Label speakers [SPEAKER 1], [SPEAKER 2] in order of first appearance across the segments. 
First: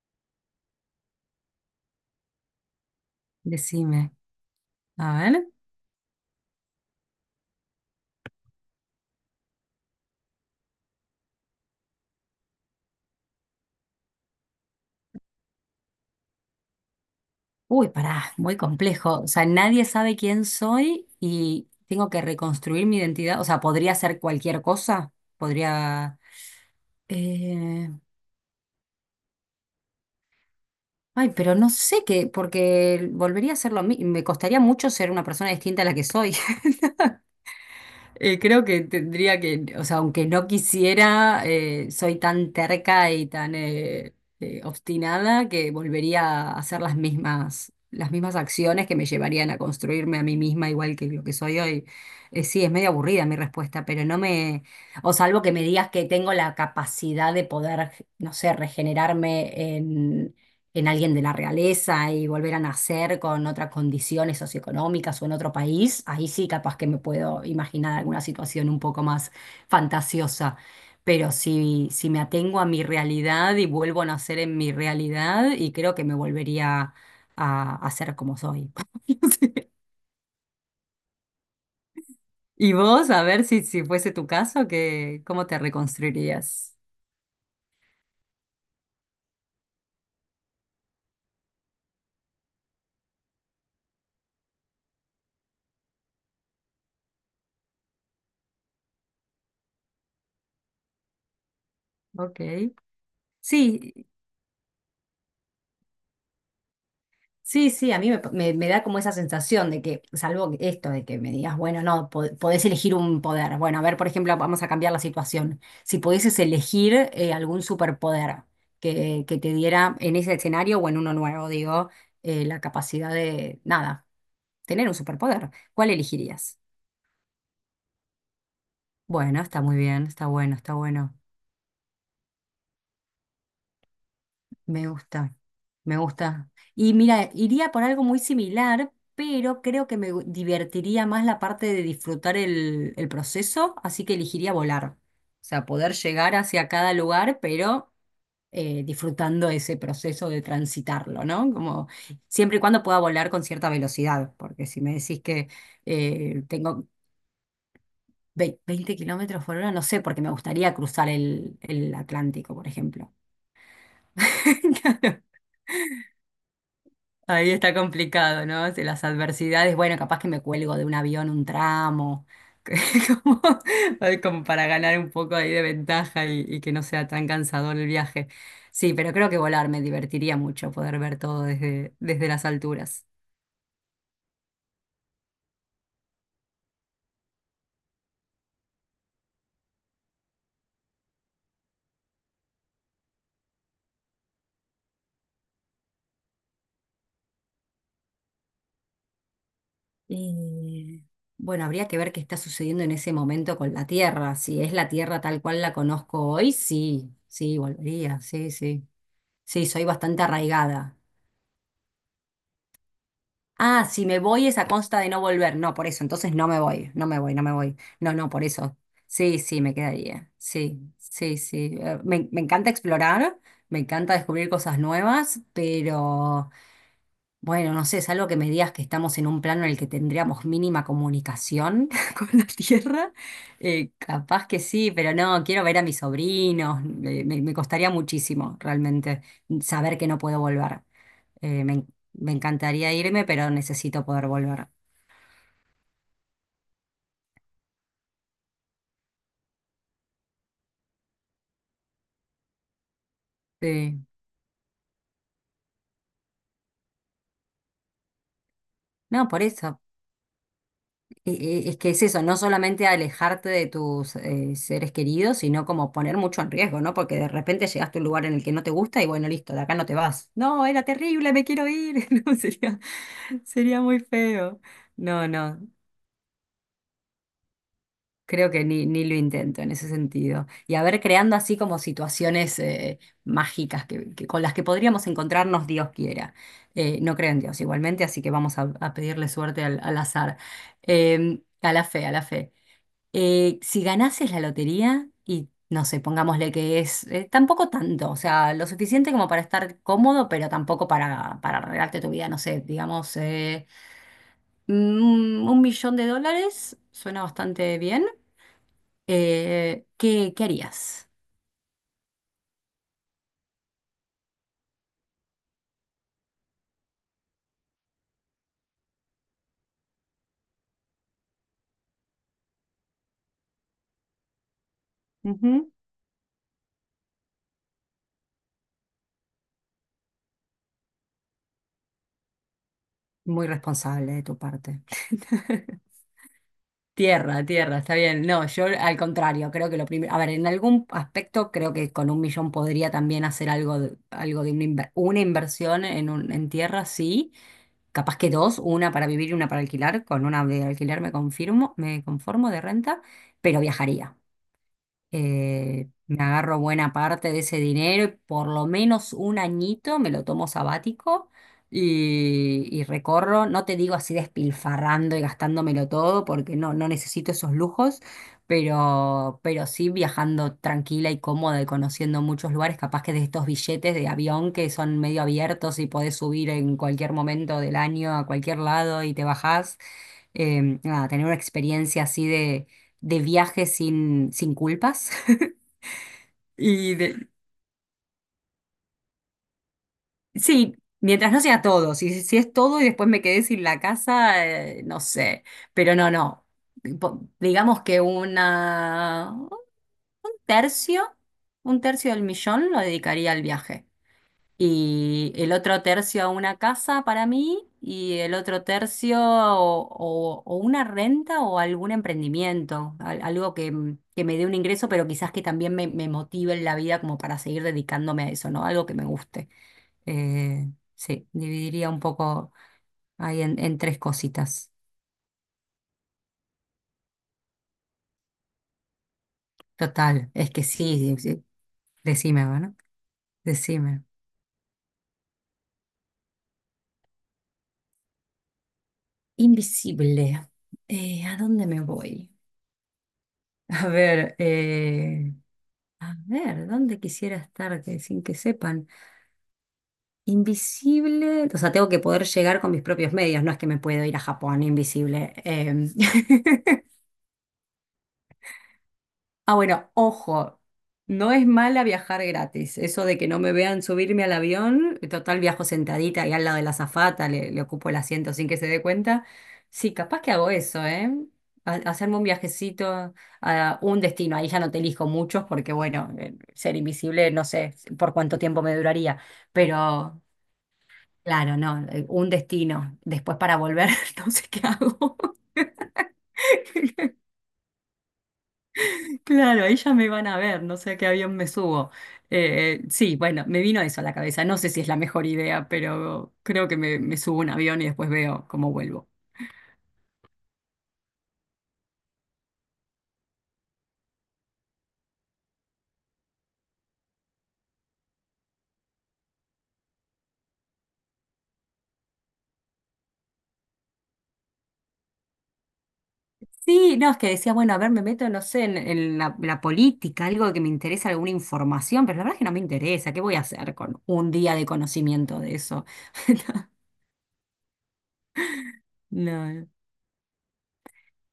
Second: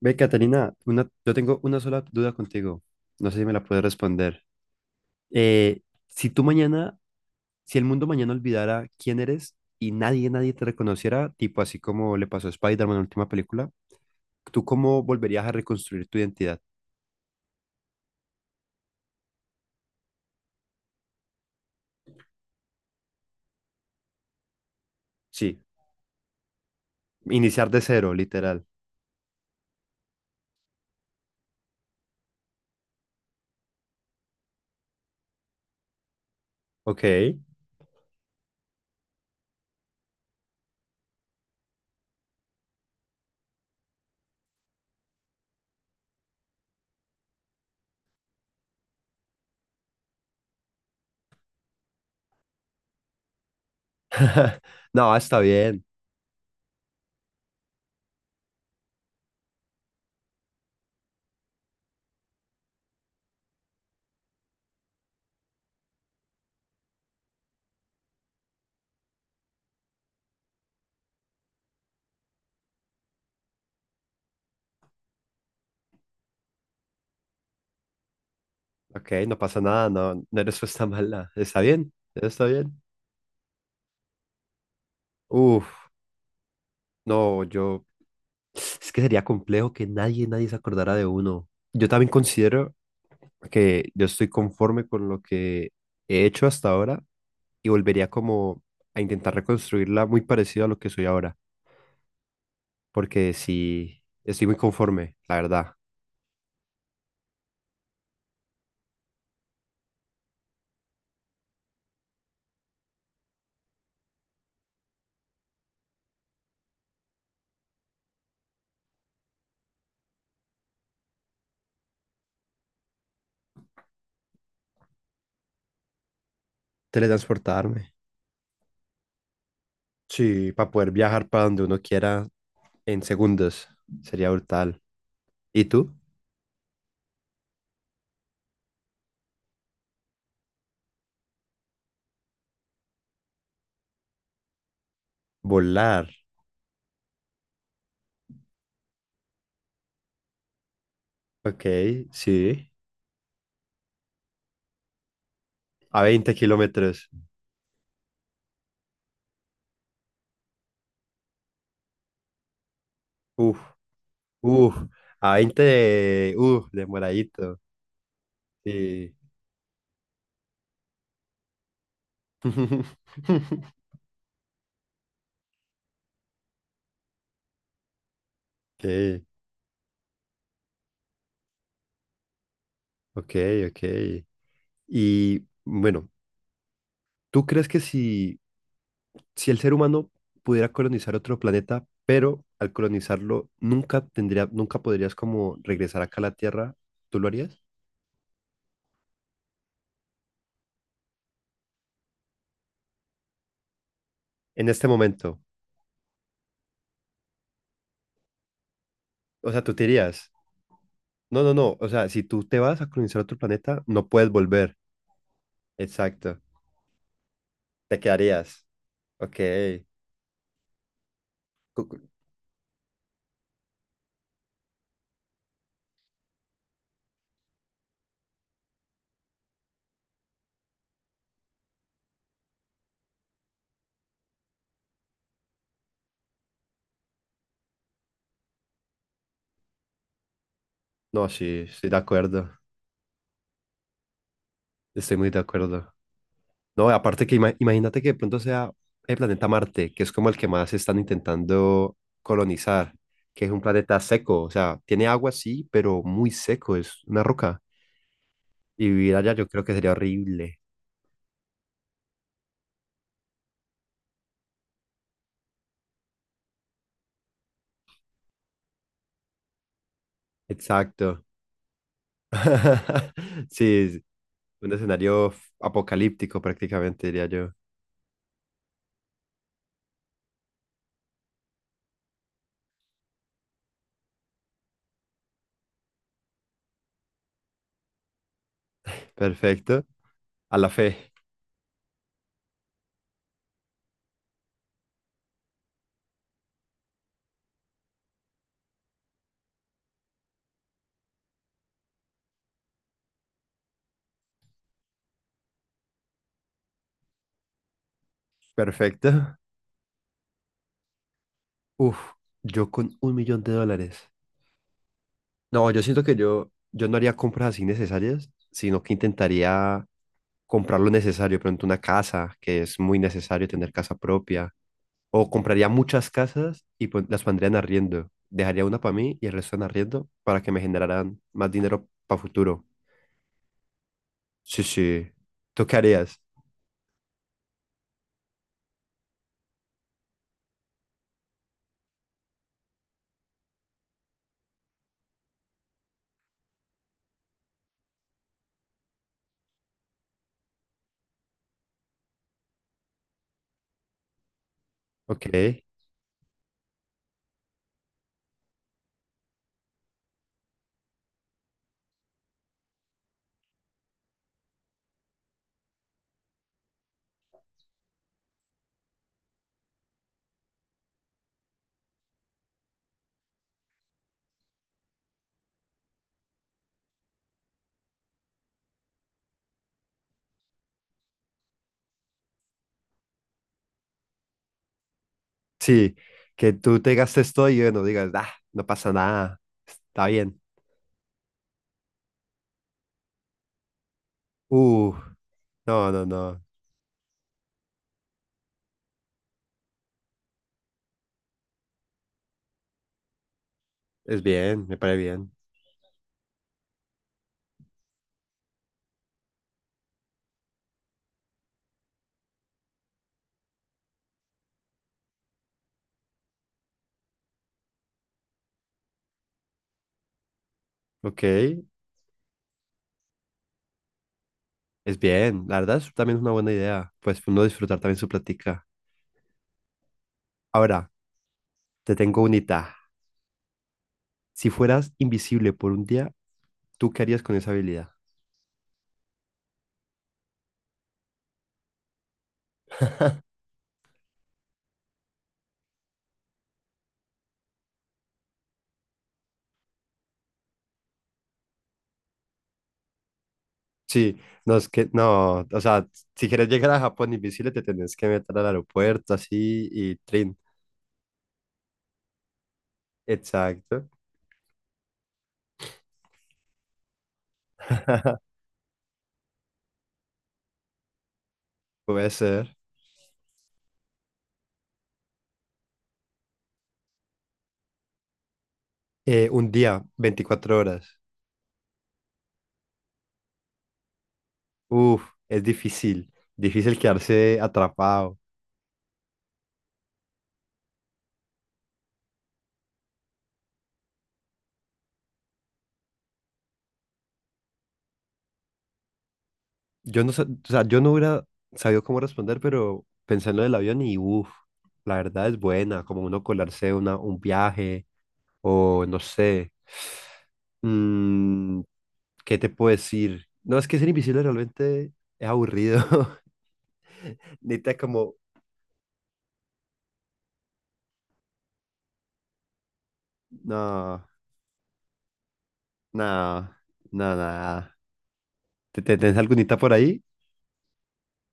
[SPEAKER 1] Ve, Catalina, yo tengo una sola duda contigo. No sé si me la puedes
[SPEAKER 2] Decime,
[SPEAKER 1] responder.
[SPEAKER 2] a ver.
[SPEAKER 1] Eh, si tú mañana, si el mundo mañana olvidara quién eres y nadie te reconociera, tipo así como le pasó a Spider-Man en la última película, ¿tú cómo volverías a reconstruir tu identidad?
[SPEAKER 2] Uy, pará, muy complejo. O sea, nadie sabe quién soy y tengo que reconstruir mi identidad. O sea, podría ser cualquier cosa.
[SPEAKER 1] Sí,
[SPEAKER 2] Podría.
[SPEAKER 1] iniciar de
[SPEAKER 2] eh,
[SPEAKER 1] cero, literal.
[SPEAKER 2] Ay, pero no sé qué, porque volvería a ser lo mismo. Me costaría mucho ser una persona distinta a la que soy.
[SPEAKER 1] Ok.
[SPEAKER 2] Creo que tendría que, o sea, aunque no quisiera, soy tan terca y tan obstinada que volvería a hacer las mismas acciones que me llevarían a construirme a mí misma igual que lo que soy hoy. Sí, es medio aburrida mi respuesta, pero no me, o
[SPEAKER 1] No, está
[SPEAKER 2] salvo que me
[SPEAKER 1] bien.
[SPEAKER 2] digas que tengo la capacidad de poder, no sé, regenerarme en alguien de la realeza y volver a nacer con otras condiciones socioeconómicas o en otro país, ahí sí capaz que me puedo imaginar alguna situación un poco más fantasiosa. Pero si me atengo a mi realidad y vuelvo a nacer en mi realidad, y creo que me volvería a ser como soy.
[SPEAKER 1] Ok,
[SPEAKER 2] No
[SPEAKER 1] no pasa
[SPEAKER 2] sé.
[SPEAKER 1] nada, no, no eres pues tan mala. Está bien, está
[SPEAKER 2] Y
[SPEAKER 1] bien.
[SPEAKER 2] vos, a ver si fuese tu caso, que, ¿cómo te
[SPEAKER 1] Uf,
[SPEAKER 2] reconstruirías?
[SPEAKER 1] no, yo... Es que sería complejo que nadie se acordara de uno. Yo también considero que yo estoy conforme con lo que he hecho hasta ahora y volvería como a intentar reconstruirla muy parecida a lo que soy ahora,
[SPEAKER 2] Ok.
[SPEAKER 1] porque
[SPEAKER 2] Sí,
[SPEAKER 1] sí, estoy muy conforme, la verdad.
[SPEAKER 2] sí, sí, a mí me da como esa sensación de que, salvo esto de que me digas, bueno, no, podés elegir un poder. Bueno, a ver, por ejemplo, vamos a cambiar la situación. Si pudieses elegir algún superpoder que te diera en ese escenario o en uno nuevo, digo, la capacidad de, nada, tener un superpoder, ¿cuál elegirías?
[SPEAKER 1] Teletransportarme.
[SPEAKER 2] Bueno, está muy bien, está
[SPEAKER 1] Sí,
[SPEAKER 2] bueno,
[SPEAKER 1] para
[SPEAKER 2] está
[SPEAKER 1] poder
[SPEAKER 2] bueno.
[SPEAKER 1] viajar para donde uno quiera en segundos sería brutal.
[SPEAKER 2] Me gusta,
[SPEAKER 1] ¿Y tú?
[SPEAKER 2] me gusta. Y mira, iría por algo muy similar, pero creo que divertiría más la parte de disfrutar el proceso, así que elegiría volar. O sea, poder
[SPEAKER 1] Volar.
[SPEAKER 2] llegar hacia cada lugar, pero disfrutando ese proceso de transitarlo, ¿no?
[SPEAKER 1] Ok,
[SPEAKER 2] Como siempre y
[SPEAKER 1] sí.
[SPEAKER 2] cuando pueda volar con cierta velocidad, porque si me decís que
[SPEAKER 1] A veinte
[SPEAKER 2] tengo
[SPEAKER 1] kilómetros.
[SPEAKER 2] 20 kilómetros por hora, no sé, porque me gustaría cruzar el Atlántico, por ejemplo.
[SPEAKER 1] Uf, uf. A 20 de- uf,
[SPEAKER 2] Ahí
[SPEAKER 1] demoradito.
[SPEAKER 2] está complicado, ¿no? Si las
[SPEAKER 1] Sí.
[SPEAKER 2] adversidades, bueno, capaz que me cuelgo de un avión un tramo, que como, ay, como para ganar un poco ahí de ventaja y que no sea tan cansador el viaje. Sí, pero
[SPEAKER 1] Ok.
[SPEAKER 2] creo que volar me divertiría mucho poder ver todo desde las alturas.
[SPEAKER 1] Ok, ok. Y bueno, ¿tú crees que si, si el ser humano pudiera colonizar otro planeta, pero al colonizarlo nunca tendría, nunca podrías como regresar acá a la Tierra, ¿tú lo harías?
[SPEAKER 2] Eh, bueno, habría que ver qué está sucediendo en ese momento con la Tierra. Si
[SPEAKER 1] En
[SPEAKER 2] es
[SPEAKER 1] este
[SPEAKER 2] la Tierra
[SPEAKER 1] momento.
[SPEAKER 2] tal cual la conozco hoy, sí, sí, volvería, sí, sí.
[SPEAKER 1] O sea,
[SPEAKER 2] Sí,
[SPEAKER 1] tú te
[SPEAKER 2] soy bastante
[SPEAKER 1] irías.
[SPEAKER 2] arraigada.
[SPEAKER 1] No, no, no. O sea, si tú te vas a colonizar otro planeta,
[SPEAKER 2] Ah, si
[SPEAKER 1] no
[SPEAKER 2] me
[SPEAKER 1] puedes
[SPEAKER 2] voy es a
[SPEAKER 1] volver.
[SPEAKER 2] consta de no volver. No, por eso. Entonces
[SPEAKER 1] Exacto.
[SPEAKER 2] no me voy, no me voy, no me voy.
[SPEAKER 1] Te
[SPEAKER 2] No, no, por
[SPEAKER 1] quedarías.
[SPEAKER 2] eso.
[SPEAKER 1] Ok.
[SPEAKER 2] Sí, sí, me quedaría. Sí, sí, sí.
[SPEAKER 1] Cu-
[SPEAKER 2] Eh,
[SPEAKER 1] cu-
[SPEAKER 2] Me, me encanta explorar, me encanta descubrir cosas nuevas, pero bueno, no sé, es algo que me digas que estamos en un plano en el que tendríamos mínima comunicación con la Tierra. Capaz que sí, pero no, quiero ver a mis sobrinos. Me costaría muchísimo realmente saber que no puedo volver.
[SPEAKER 1] No, sí,
[SPEAKER 2] Eh, me,
[SPEAKER 1] estoy
[SPEAKER 2] en-
[SPEAKER 1] de
[SPEAKER 2] me
[SPEAKER 1] acuerdo.
[SPEAKER 2] encantaría irme, pero necesito poder volver.
[SPEAKER 1] Estoy muy de acuerdo. No, aparte que imagínate que de pronto sea el planeta Marte, que es como el que más están intentando colonizar, que es un planeta
[SPEAKER 2] Sí.
[SPEAKER 1] seco, o sea, tiene agua sí, pero muy seco, es una roca. Y vivir
[SPEAKER 2] No,
[SPEAKER 1] allá
[SPEAKER 2] por
[SPEAKER 1] yo creo que
[SPEAKER 2] eso.
[SPEAKER 1] sería horrible.
[SPEAKER 2] E- Es que es eso, no solamente alejarte de tus seres queridos, sino como poner mucho en riesgo, ¿no? Porque de repente llegaste a un lugar en el que no te gusta y bueno, listo, de acá no te vas. No, era
[SPEAKER 1] Exacto.
[SPEAKER 2] terrible, me quiero ir. No, sería, sería
[SPEAKER 1] Sí,
[SPEAKER 2] muy
[SPEAKER 1] es
[SPEAKER 2] feo.
[SPEAKER 1] un
[SPEAKER 2] No,
[SPEAKER 1] escenario
[SPEAKER 2] no.
[SPEAKER 1] apocalíptico prácticamente, diría yo.
[SPEAKER 2] Creo que ni lo intento en ese sentido. Y a ver, creando así como situaciones mágicas con las que podríamos encontrarnos, Dios quiera. No creo en Dios igualmente, así que vamos a pedirle suerte al,
[SPEAKER 1] Perfecto.
[SPEAKER 2] al azar.
[SPEAKER 1] A la fe.
[SPEAKER 2] A la fe, a la fe. Si ganases la lotería y, no sé, pongámosle que es tampoco tanto, o sea, lo suficiente como para estar cómodo, pero tampoco para arreglarte tu vida, no sé, digamos, un millón de dólares, suena bastante bien.
[SPEAKER 1] Perfecto.
[SPEAKER 2] ¿Qué harías?
[SPEAKER 1] Uf, yo con un millón de dólares. No, yo siento que yo no haría compras así necesarias, sino que intentaría comprar lo necesario, pronto una casa, que es muy necesario tener casa propia, o compraría
[SPEAKER 2] Ujú.
[SPEAKER 1] muchas casas y las pondría en arriendo. Dejaría una para mí y el resto en arriendo para que me generaran más dinero para futuro.
[SPEAKER 2] Muy responsable de tu
[SPEAKER 1] Sí,
[SPEAKER 2] parte.
[SPEAKER 1] sí. ¿Tú qué harías?
[SPEAKER 2] Tierra, tierra, está bien. No, yo al contrario, creo que lo primero, a ver, en algún aspecto creo que con un millón podría también hacer algo de una inversión en, en tierra, sí. Capaz que dos, una para vivir y una para alquilar. Con una de alquiler me confirmo, me conformo de renta, pero viajaría.
[SPEAKER 1] Ok.
[SPEAKER 2] Me agarro buena parte de ese dinero, y por lo menos un añito me lo tomo sabático y recorro, no te digo así despilfarrando y gastándomelo todo, porque no necesito esos lujos, pero sí viajando tranquila y cómoda y conociendo muchos lugares, capaz que de estos billetes de avión que son medio abiertos y podés subir en cualquier momento del año a cualquier lado y te bajás. Nada, tener una experiencia así de viaje sin culpas.
[SPEAKER 1] Sí, que tú te
[SPEAKER 2] Y de-
[SPEAKER 1] gastes todo y bueno, digas, ah, no pasa nada, está bien.
[SPEAKER 2] sí, mientras no sea todo, si es todo y después me quedé sin la casa,
[SPEAKER 1] Uh,
[SPEAKER 2] no sé,
[SPEAKER 1] no,
[SPEAKER 2] pero
[SPEAKER 1] no,
[SPEAKER 2] no,
[SPEAKER 1] no,
[SPEAKER 2] no. Digamos que tercio, un tercio del millón lo dedicaría al viaje.
[SPEAKER 1] es bien, me parece bien.
[SPEAKER 2] Y el otro tercio a una casa para mí y el otro tercio o una renta o algún emprendimiento, algo que me dé un ingreso, pero quizás que también me motive en la vida como para seguir dedicándome a eso, ¿no? Algo que me guste. Eh,
[SPEAKER 1] Ok,
[SPEAKER 2] sí, dividiría un poco ahí en tres cositas.
[SPEAKER 1] Es bien, la verdad es también es una buena idea, pues uno disfrutar también su plática.
[SPEAKER 2] Total, es que
[SPEAKER 1] Ahora,
[SPEAKER 2] sí, sí, sí,
[SPEAKER 1] te tengo
[SPEAKER 2] decime,
[SPEAKER 1] unita.
[SPEAKER 2] bueno, decime.
[SPEAKER 1] Si fueras invisible por un día, ¿tú qué harías con esa habilidad?
[SPEAKER 2] Invisible. ¿A dónde me voy? A ver, eh, A ver, ¿dónde quisiera estar sin que sepan? Invisible, o sea, tengo que poder llegar con mis propios medios, no es que me puedo ir
[SPEAKER 1] Sí,
[SPEAKER 2] a
[SPEAKER 1] no
[SPEAKER 2] Japón
[SPEAKER 1] es que,
[SPEAKER 2] invisible.
[SPEAKER 1] no, o sea, si quieres llegar a Japón invisible, te tenés que meter al aeropuerto
[SPEAKER 2] Ah,
[SPEAKER 1] así
[SPEAKER 2] bueno,
[SPEAKER 1] y trin.
[SPEAKER 2] ojo, no es mala viajar gratis. Eso de que no me vean
[SPEAKER 1] Exacto.
[SPEAKER 2] subirme al avión, total viajo sentadita y al lado de la azafata, le ocupo el asiento sin que se dé cuenta. Sí, capaz que hago eso, ¿eh?
[SPEAKER 1] Puede
[SPEAKER 2] Hacerme un
[SPEAKER 1] ser.
[SPEAKER 2] viajecito a un destino. Ahí ya no te elijo muchos porque, bueno, ser invisible no sé por cuánto tiempo me duraría.
[SPEAKER 1] Un día,
[SPEAKER 2] Pero,
[SPEAKER 1] 24 horas.
[SPEAKER 2] claro, no, un destino. Después para volver, no sé qué
[SPEAKER 1] Uf,
[SPEAKER 2] hago.
[SPEAKER 1] es difícil, difícil quedarse atrapado.
[SPEAKER 2] Claro, ahí ya me van a ver, no sé a qué avión me subo. Sí, bueno, me vino eso a la cabeza. No sé si es la mejor idea, pero creo que me subo a un avión y después veo cómo vuelvo.
[SPEAKER 1] Yo no, o sea, yo no hubiera sabido cómo responder, pero pensé en lo del avión y uff, la verdad es buena, como uno colarse un viaje o no sé. Mm, ¿qué te puedo decir? No, es que ser invisible realmente es aburrido.
[SPEAKER 2] Sí, no, es que decía, bueno,
[SPEAKER 1] Necesitas
[SPEAKER 2] a ver, me
[SPEAKER 1] como,
[SPEAKER 2] meto, no sé, en la política, algo que me interesa, alguna información, pero la verdad es que no me interesa. ¿Qué voy a hacer
[SPEAKER 1] no,
[SPEAKER 2] con un día de conocimiento de eso?
[SPEAKER 1] no, no, nada. Tenés
[SPEAKER 2] No,
[SPEAKER 1] algunita
[SPEAKER 2] no.
[SPEAKER 1] por ahí?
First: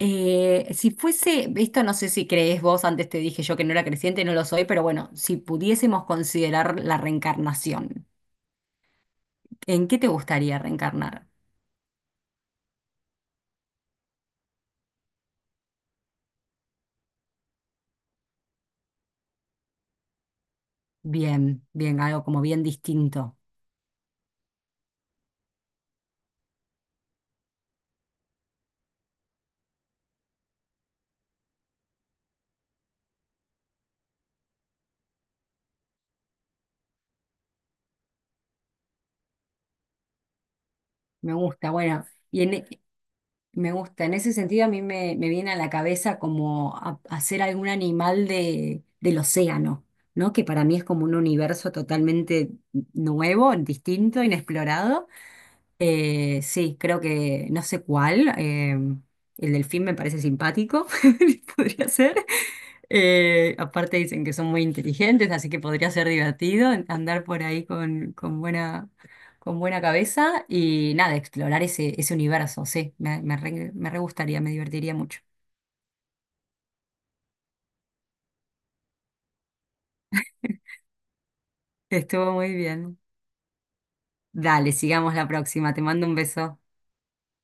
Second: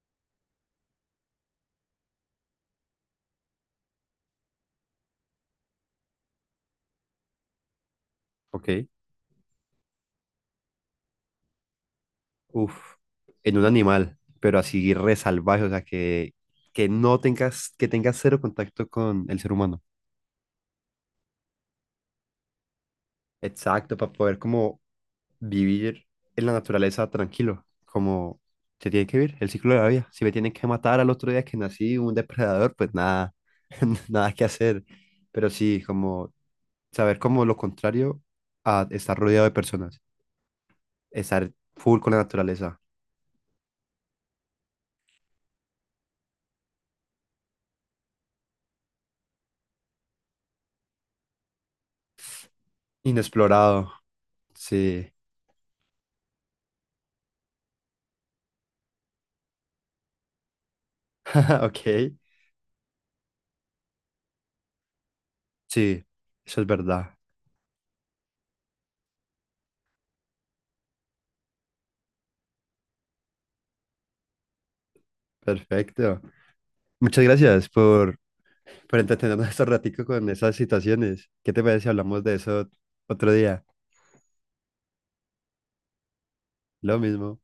[SPEAKER 2] Si fuese, esto no sé si crees vos, antes te dije yo que no era creciente, no lo soy, pero bueno, si pudiésemos considerar la reencarnación,
[SPEAKER 1] Ok.
[SPEAKER 2] ¿en qué te gustaría reencarnar?
[SPEAKER 1] Uf, en un animal, pero así re salvaje, o sea, que no tengas, que tengas cero contacto con el ser humano.
[SPEAKER 2] Bien, bien, algo como bien distinto.
[SPEAKER 1] Exacto, para poder como vivir en la naturaleza tranquilo, como se tiene que vivir el ciclo de la vida. Si me tienen que matar al otro día que nací un depredador, pues nada, nada que hacer. Pero sí, como saber como lo contrario a estar rodeado de personas,
[SPEAKER 2] Me
[SPEAKER 1] estar
[SPEAKER 2] gusta,
[SPEAKER 1] full
[SPEAKER 2] bueno,
[SPEAKER 1] con la
[SPEAKER 2] y en, e-
[SPEAKER 1] naturaleza,
[SPEAKER 2] me gusta, en ese sentido a mí me viene a la cabeza como hacer algún animal del océano, ¿no? Que para mí es como un universo totalmente nuevo,
[SPEAKER 1] inexplorado.
[SPEAKER 2] distinto, inexplorado.
[SPEAKER 1] Sí,
[SPEAKER 2] Sí, creo que no sé cuál. El delfín me parece simpático, podría
[SPEAKER 1] ok,
[SPEAKER 2] ser. Aparte dicen que son muy inteligentes, así que podría
[SPEAKER 1] sí,
[SPEAKER 2] ser
[SPEAKER 1] eso es
[SPEAKER 2] divertido
[SPEAKER 1] verdad.
[SPEAKER 2] andar por ahí con buena cabeza y nada, explorar ese universo. Sí, me re gustaría, me divertiría mucho.
[SPEAKER 1] Perfecto. Muchas gracias por Pero entretenernos estos raticos con esas situaciones. ¿Qué te parece si hablamos
[SPEAKER 2] Estuvo
[SPEAKER 1] de
[SPEAKER 2] muy
[SPEAKER 1] eso
[SPEAKER 2] bien.
[SPEAKER 1] otro día?
[SPEAKER 2] Dale, sigamos la próxima. Te mando un beso.
[SPEAKER 1] Lo mismo.